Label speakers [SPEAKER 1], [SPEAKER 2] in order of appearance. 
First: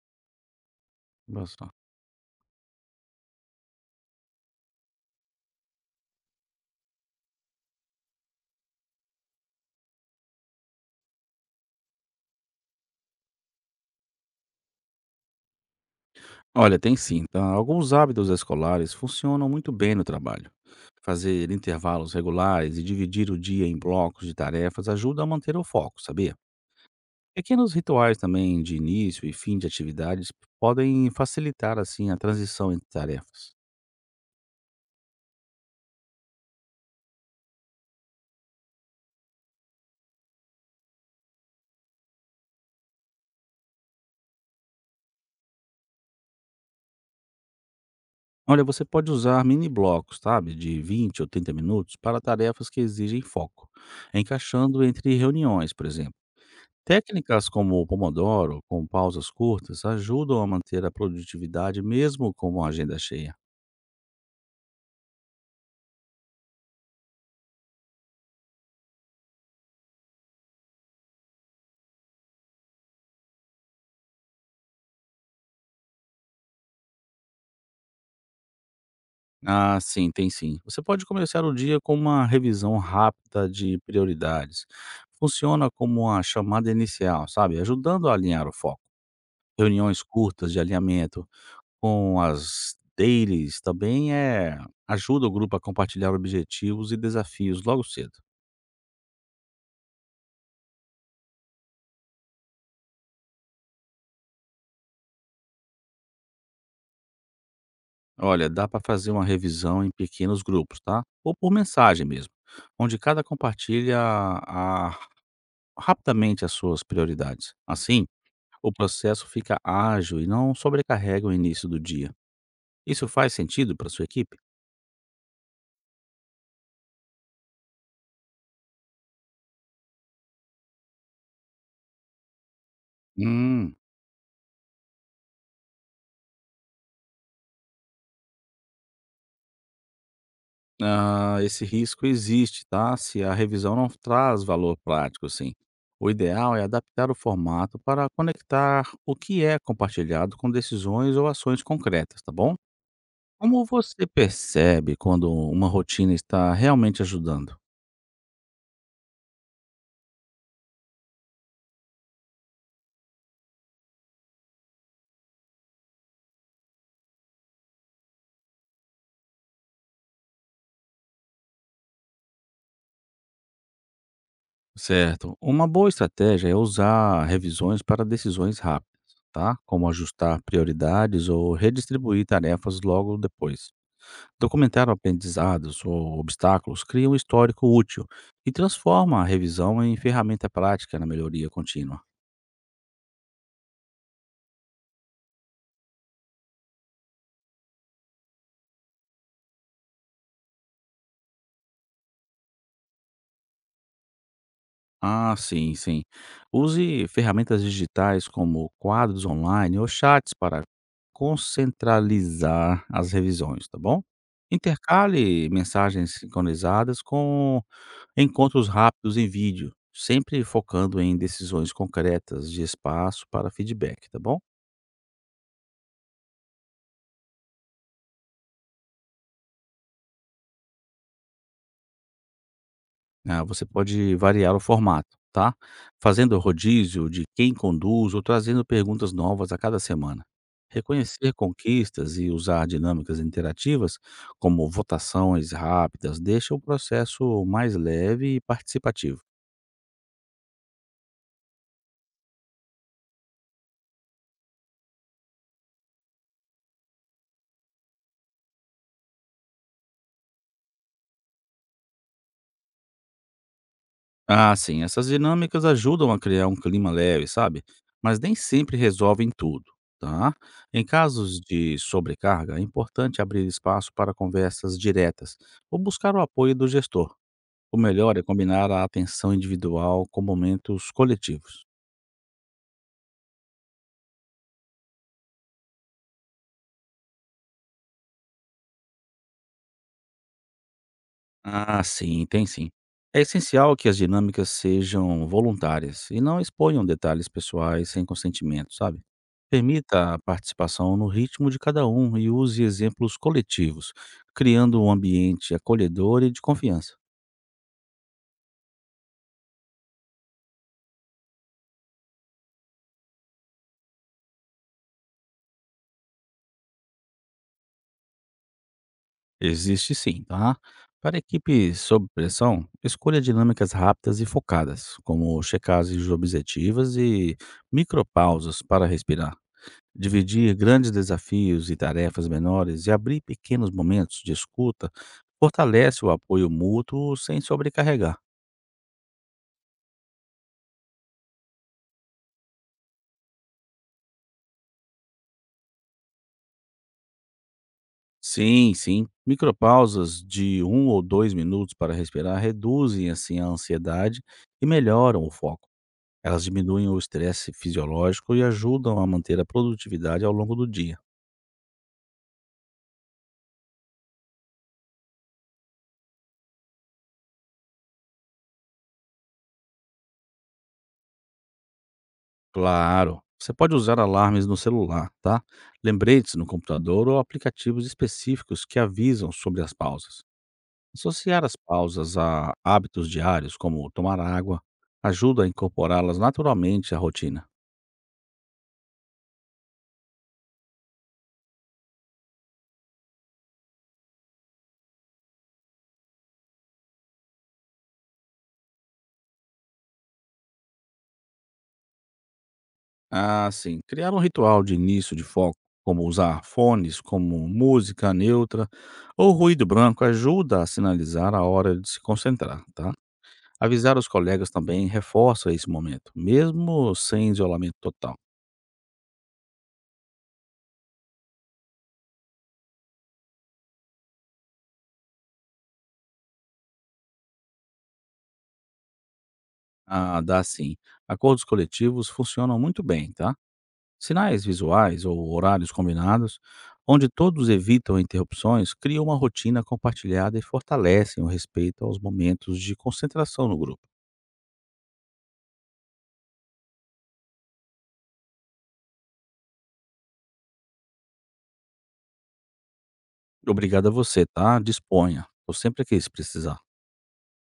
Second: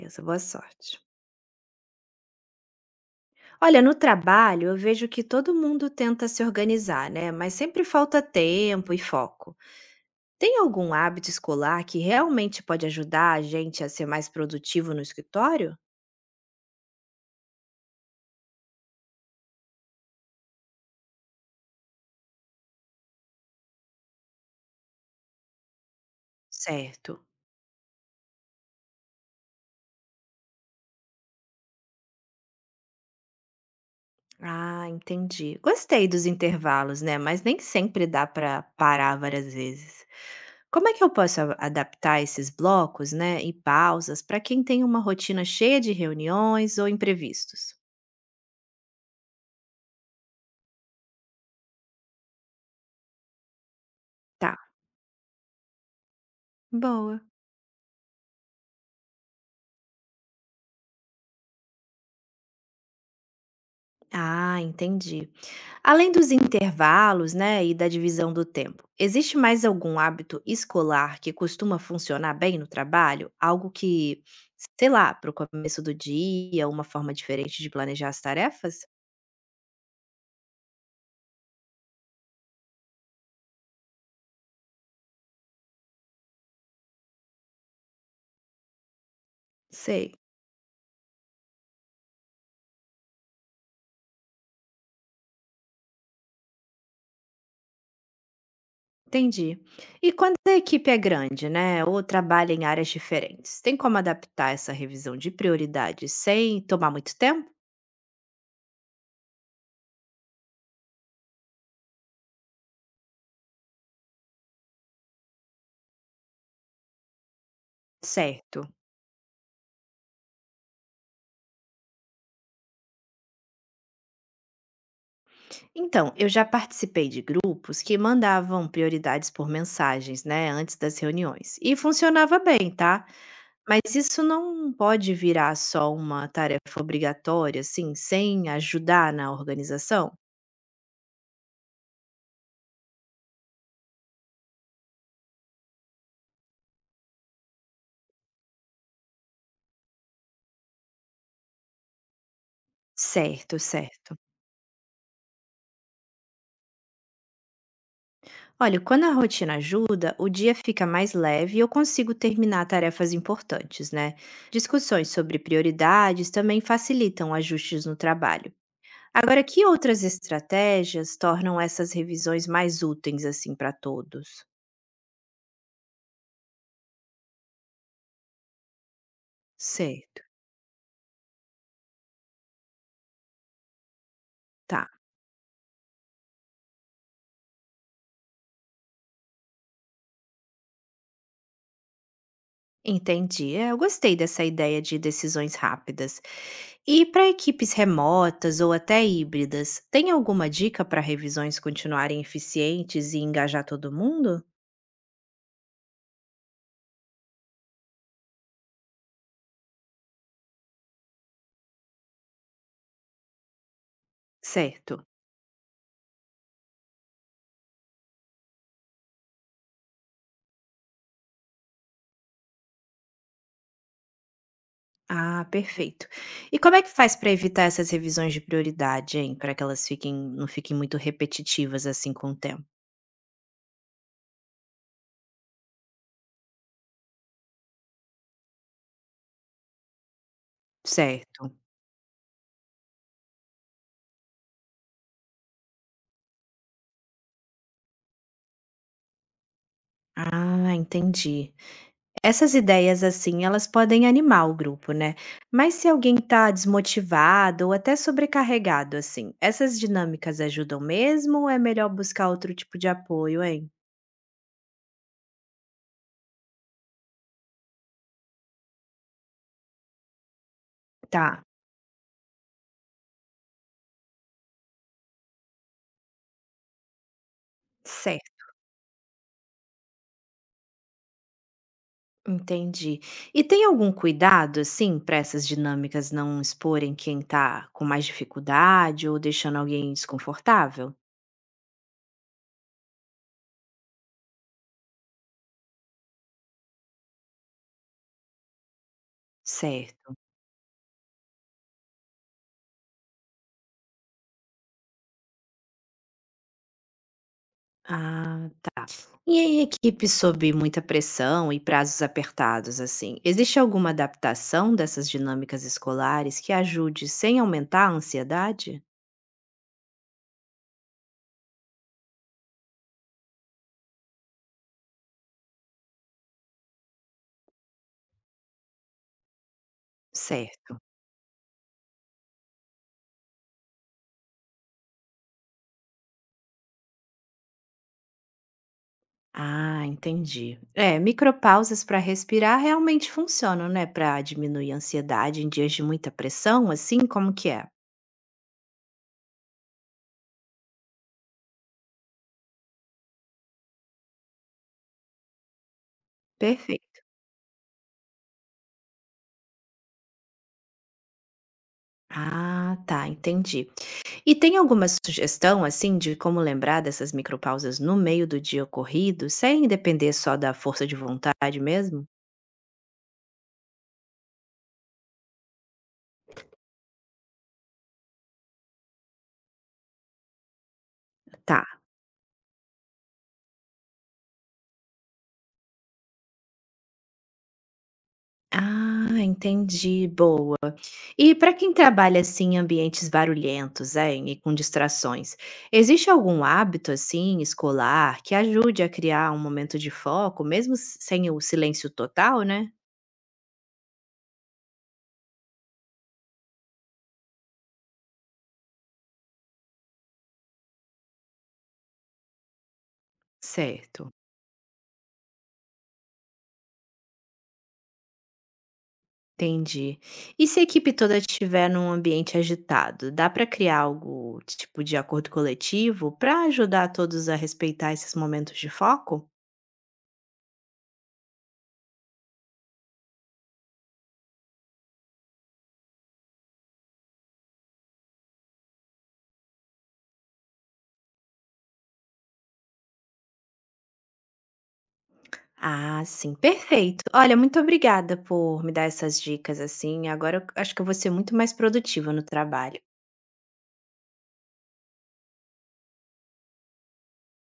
[SPEAKER 1] Beleza, boa sorte.
[SPEAKER 2] Olha só.
[SPEAKER 1] Olha, no trabalho eu vejo que todo mundo tenta se organizar, né? Mas sempre falta tempo e foco. Tem algum hábito escolar que realmente pode ajudar a gente a ser mais produtivo no escritório?
[SPEAKER 2] Olha, tem sim, tá? Alguns hábitos escolares funcionam muito bem no trabalho. Fazer intervalos regulares e dividir o dia em blocos de tarefas ajuda a manter o foco, sabia?
[SPEAKER 1] Certo.
[SPEAKER 2] Pequenos rituais também de início e fim de atividades podem facilitar assim a transição entre tarefas.
[SPEAKER 1] Ah, entendi. Gostei dos intervalos, né? Mas nem sempre dá para parar várias vezes. Como é que eu posso adaptar esses blocos, né, e pausas para quem tem uma rotina cheia de reuniões ou imprevistos?
[SPEAKER 2] Olha, você pode usar mini blocos, sabe, de 20 ou 30 minutos para tarefas que exigem foco,
[SPEAKER 1] Tá,
[SPEAKER 2] encaixando entre reuniões, por exemplo.
[SPEAKER 1] boa.
[SPEAKER 2] Técnicas como o Pomodoro, com pausas curtas, ajudam a manter a produtividade mesmo com uma agenda cheia.
[SPEAKER 1] Ah, entendi. Além dos intervalos, né, e da divisão do tempo, existe mais algum hábito escolar que costuma funcionar bem no trabalho? Algo que, sei lá, para o começo do dia, uma forma diferente de planejar as tarefas?
[SPEAKER 2] Ah, sim, tem sim. Você pode começar o dia com uma revisão rápida de prioridades. Funciona como uma chamada inicial, sabe? Ajudando a alinhar o foco. Reuniões
[SPEAKER 1] Sei,
[SPEAKER 2] curtas de alinhamento com as dailies também é ajuda o grupo a compartilhar objetivos e desafios logo cedo.
[SPEAKER 1] entendi. E quando a equipe é grande, né, ou trabalha em áreas diferentes, tem como adaptar essa revisão de prioridades sem tomar muito tempo?
[SPEAKER 2] Olha, dá para fazer uma revisão em pequenos grupos, tá? Ou por mensagem mesmo, onde cada compartilha rapidamente as suas prioridades. Assim,
[SPEAKER 1] Certo.
[SPEAKER 2] o processo fica ágil e não sobrecarrega o início do dia. Isso faz sentido para sua equipe?
[SPEAKER 1] Então, eu já participei de grupos que mandavam prioridades por mensagens, né, antes das reuniões. E funcionava bem, tá?
[SPEAKER 2] Hum,
[SPEAKER 1] Mas isso não pode virar só uma tarefa obrigatória, assim, sem ajudar na organização?
[SPEAKER 2] ah, esse risco existe, tá? Se a revisão não traz valor prático, assim. O ideal é adaptar o formato para conectar o que é compartilhado com decisões ou ações concretas, tá bom?
[SPEAKER 1] Certo,
[SPEAKER 2] Como você
[SPEAKER 1] certo.
[SPEAKER 2] percebe quando uma rotina está realmente ajudando?
[SPEAKER 1] Olha, quando a rotina ajuda, o dia fica mais leve e eu consigo terminar tarefas importantes, né? Discussões sobre prioridades também facilitam ajustes no trabalho. Agora, que outras estratégias tornam essas revisões mais úteis, assim, para todos?
[SPEAKER 2] Certo. Uma boa estratégia é usar revisões para decisões rápidas, tá? Como
[SPEAKER 1] Certo,
[SPEAKER 2] ajustar prioridades ou redistribuir tarefas logo depois. Documentar
[SPEAKER 1] tá.
[SPEAKER 2] aprendizados ou obstáculos cria um histórico útil e transforma a revisão em ferramenta prática na melhoria contínua.
[SPEAKER 1] Entendi. É, eu gostei dessa ideia de decisões rápidas. E para equipes remotas ou até híbridas, tem alguma dica para revisões continuarem eficientes e engajar todo mundo?
[SPEAKER 2] Ah, sim, sim. Use ferramentas digitais como quadros online ou chats para concentralizar as revisões, tá bom?
[SPEAKER 1] Certo.
[SPEAKER 2] Intercale mensagens sincronizadas com encontros rápidos em vídeo, sempre focando em decisões concretas de espaço para feedback, tá bom?
[SPEAKER 1] Ah, perfeito. E como é que faz para evitar essas revisões de prioridade, hein? Para que elas fiquem, não fiquem muito repetitivas assim com o tempo?
[SPEAKER 2] Ah, você pode variar o formato, tá? Fazendo rodízio de quem conduz ou trazendo perguntas novas a cada semana. Reconhecer
[SPEAKER 1] Certo.
[SPEAKER 2] conquistas e usar dinâmicas interativas, como votações rápidas, deixa o processo mais leve e participativo.
[SPEAKER 1] Ah, entendi. Essas ideias, assim, elas podem animar o grupo, né? Mas se alguém tá desmotivado ou até sobrecarregado, assim, essas dinâmicas ajudam mesmo ou é melhor buscar outro tipo de apoio, hein?
[SPEAKER 2] Ah, sim, essas dinâmicas ajudam a criar um clima leve, sabe? Mas nem sempre resolvem tudo, tá? Em casos
[SPEAKER 1] Tá,
[SPEAKER 2] de sobrecarga, é importante abrir espaço para conversas diretas ou buscar o apoio do gestor. O melhor é
[SPEAKER 1] certo,
[SPEAKER 2] combinar a atenção individual com momentos coletivos.
[SPEAKER 1] entendi. E tem algum cuidado, assim, para essas dinâmicas não exporem quem tá com mais dificuldade ou deixando alguém desconfortável?
[SPEAKER 2] Ah, sim, tem sim. É essencial que as dinâmicas sejam voluntárias e não exponham detalhes pessoais sem consentimento, sabe? Permita
[SPEAKER 1] Certo.
[SPEAKER 2] a participação no ritmo de cada um e use exemplos coletivos, criando um ambiente acolhedor e de confiança.
[SPEAKER 1] Ah, e aí, equipe sob muita pressão e prazos apertados, assim, existe alguma adaptação dessas dinâmicas escolares que ajude sem aumentar a ansiedade?
[SPEAKER 2] Existe sim, tá? Para equipes sob pressão, escolha dinâmicas rápidas e focadas, como checagens objetivas e micropausas para respirar. Dividir
[SPEAKER 1] Certo.
[SPEAKER 2] grandes desafios e tarefas menores e abrir pequenos momentos de escuta fortalece o apoio mútuo sem sobrecarregar.
[SPEAKER 1] Ah, entendi. É, micropausas para respirar realmente funcionam, né? Para diminuir a ansiedade em dias de muita pressão, assim como que é?
[SPEAKER 2] Sim, sim. Micropausas de 1 ou 2 minutos para respirar reduzem assim a ansiedade e melhoram o foco. Elas diminuem o
[SPEAKER 1] Perfeito.
[SPEAKER 2] estresse fisiológico e ajudam a manter a produtividade ao longo do dia.
[SPEAKER 1] Ah, tá, entendi. E tem alguma sugestão, assim, de como lembrar dessas micropausas no meio do dia corrido, sem depender só da força de vontade mesmo?
[SPEAKER 2] Claro, você pode usar alarmes no celular, tá? Lembretes no computador ou aplicativos específicos que avisam sobre as pausas. Associar as
[SPEAKER 1] Tá.
[SPEAKER 2] pausas a hábitos diários, como tomar água, ajuda a incorporá-las naturalmente à rotina.
[SPEAKER 1] Ah, entendi. Boa. E para quem trabalha assim em ambientes barulhentos, hein, e com distrações, existe algum hábito assim escolar que ajude a criar um momento de foco, mesmo sem o silêncio total, né?
[SPEAKER 2] Ah, sim. Criar um ritual de início de foco, como usar fones, como música neutra ou ruído branco, ajuda a sinalizar a hora de se concentrar, tá? Avisar os
[SPEAKER 1] Certo.
[SPEAKER 2] colegas também reforça esse momento, mesmo sem isolamento total.
[SPEAKER 1] Entendi. E se a equipe toda estiver num ambiente agitado, dá para criar algo tipo de acordo coletivo para ajudar todos a respeitar esses momentos de foco?
[SPEAKER 2] Ah, dá sim. Acordos coletivos funcionam muito bem, tá? Sinais visuais ou horários combinados, onde todos evitam interrupções, criam uma rotina compartilhada e fortalecem o respeito aos momentos de concentração no grupo.
[SPEAKER 1] Ah, sim, perfeito. Olha, muito obrigada por me dar essas dicas assim. Agora eu acho que eu vou ser muito mais produtiva no trabalho.
[SPEAKER 2] Obrigado a você, tá? Disponha. Estou sempre aqui se precisar.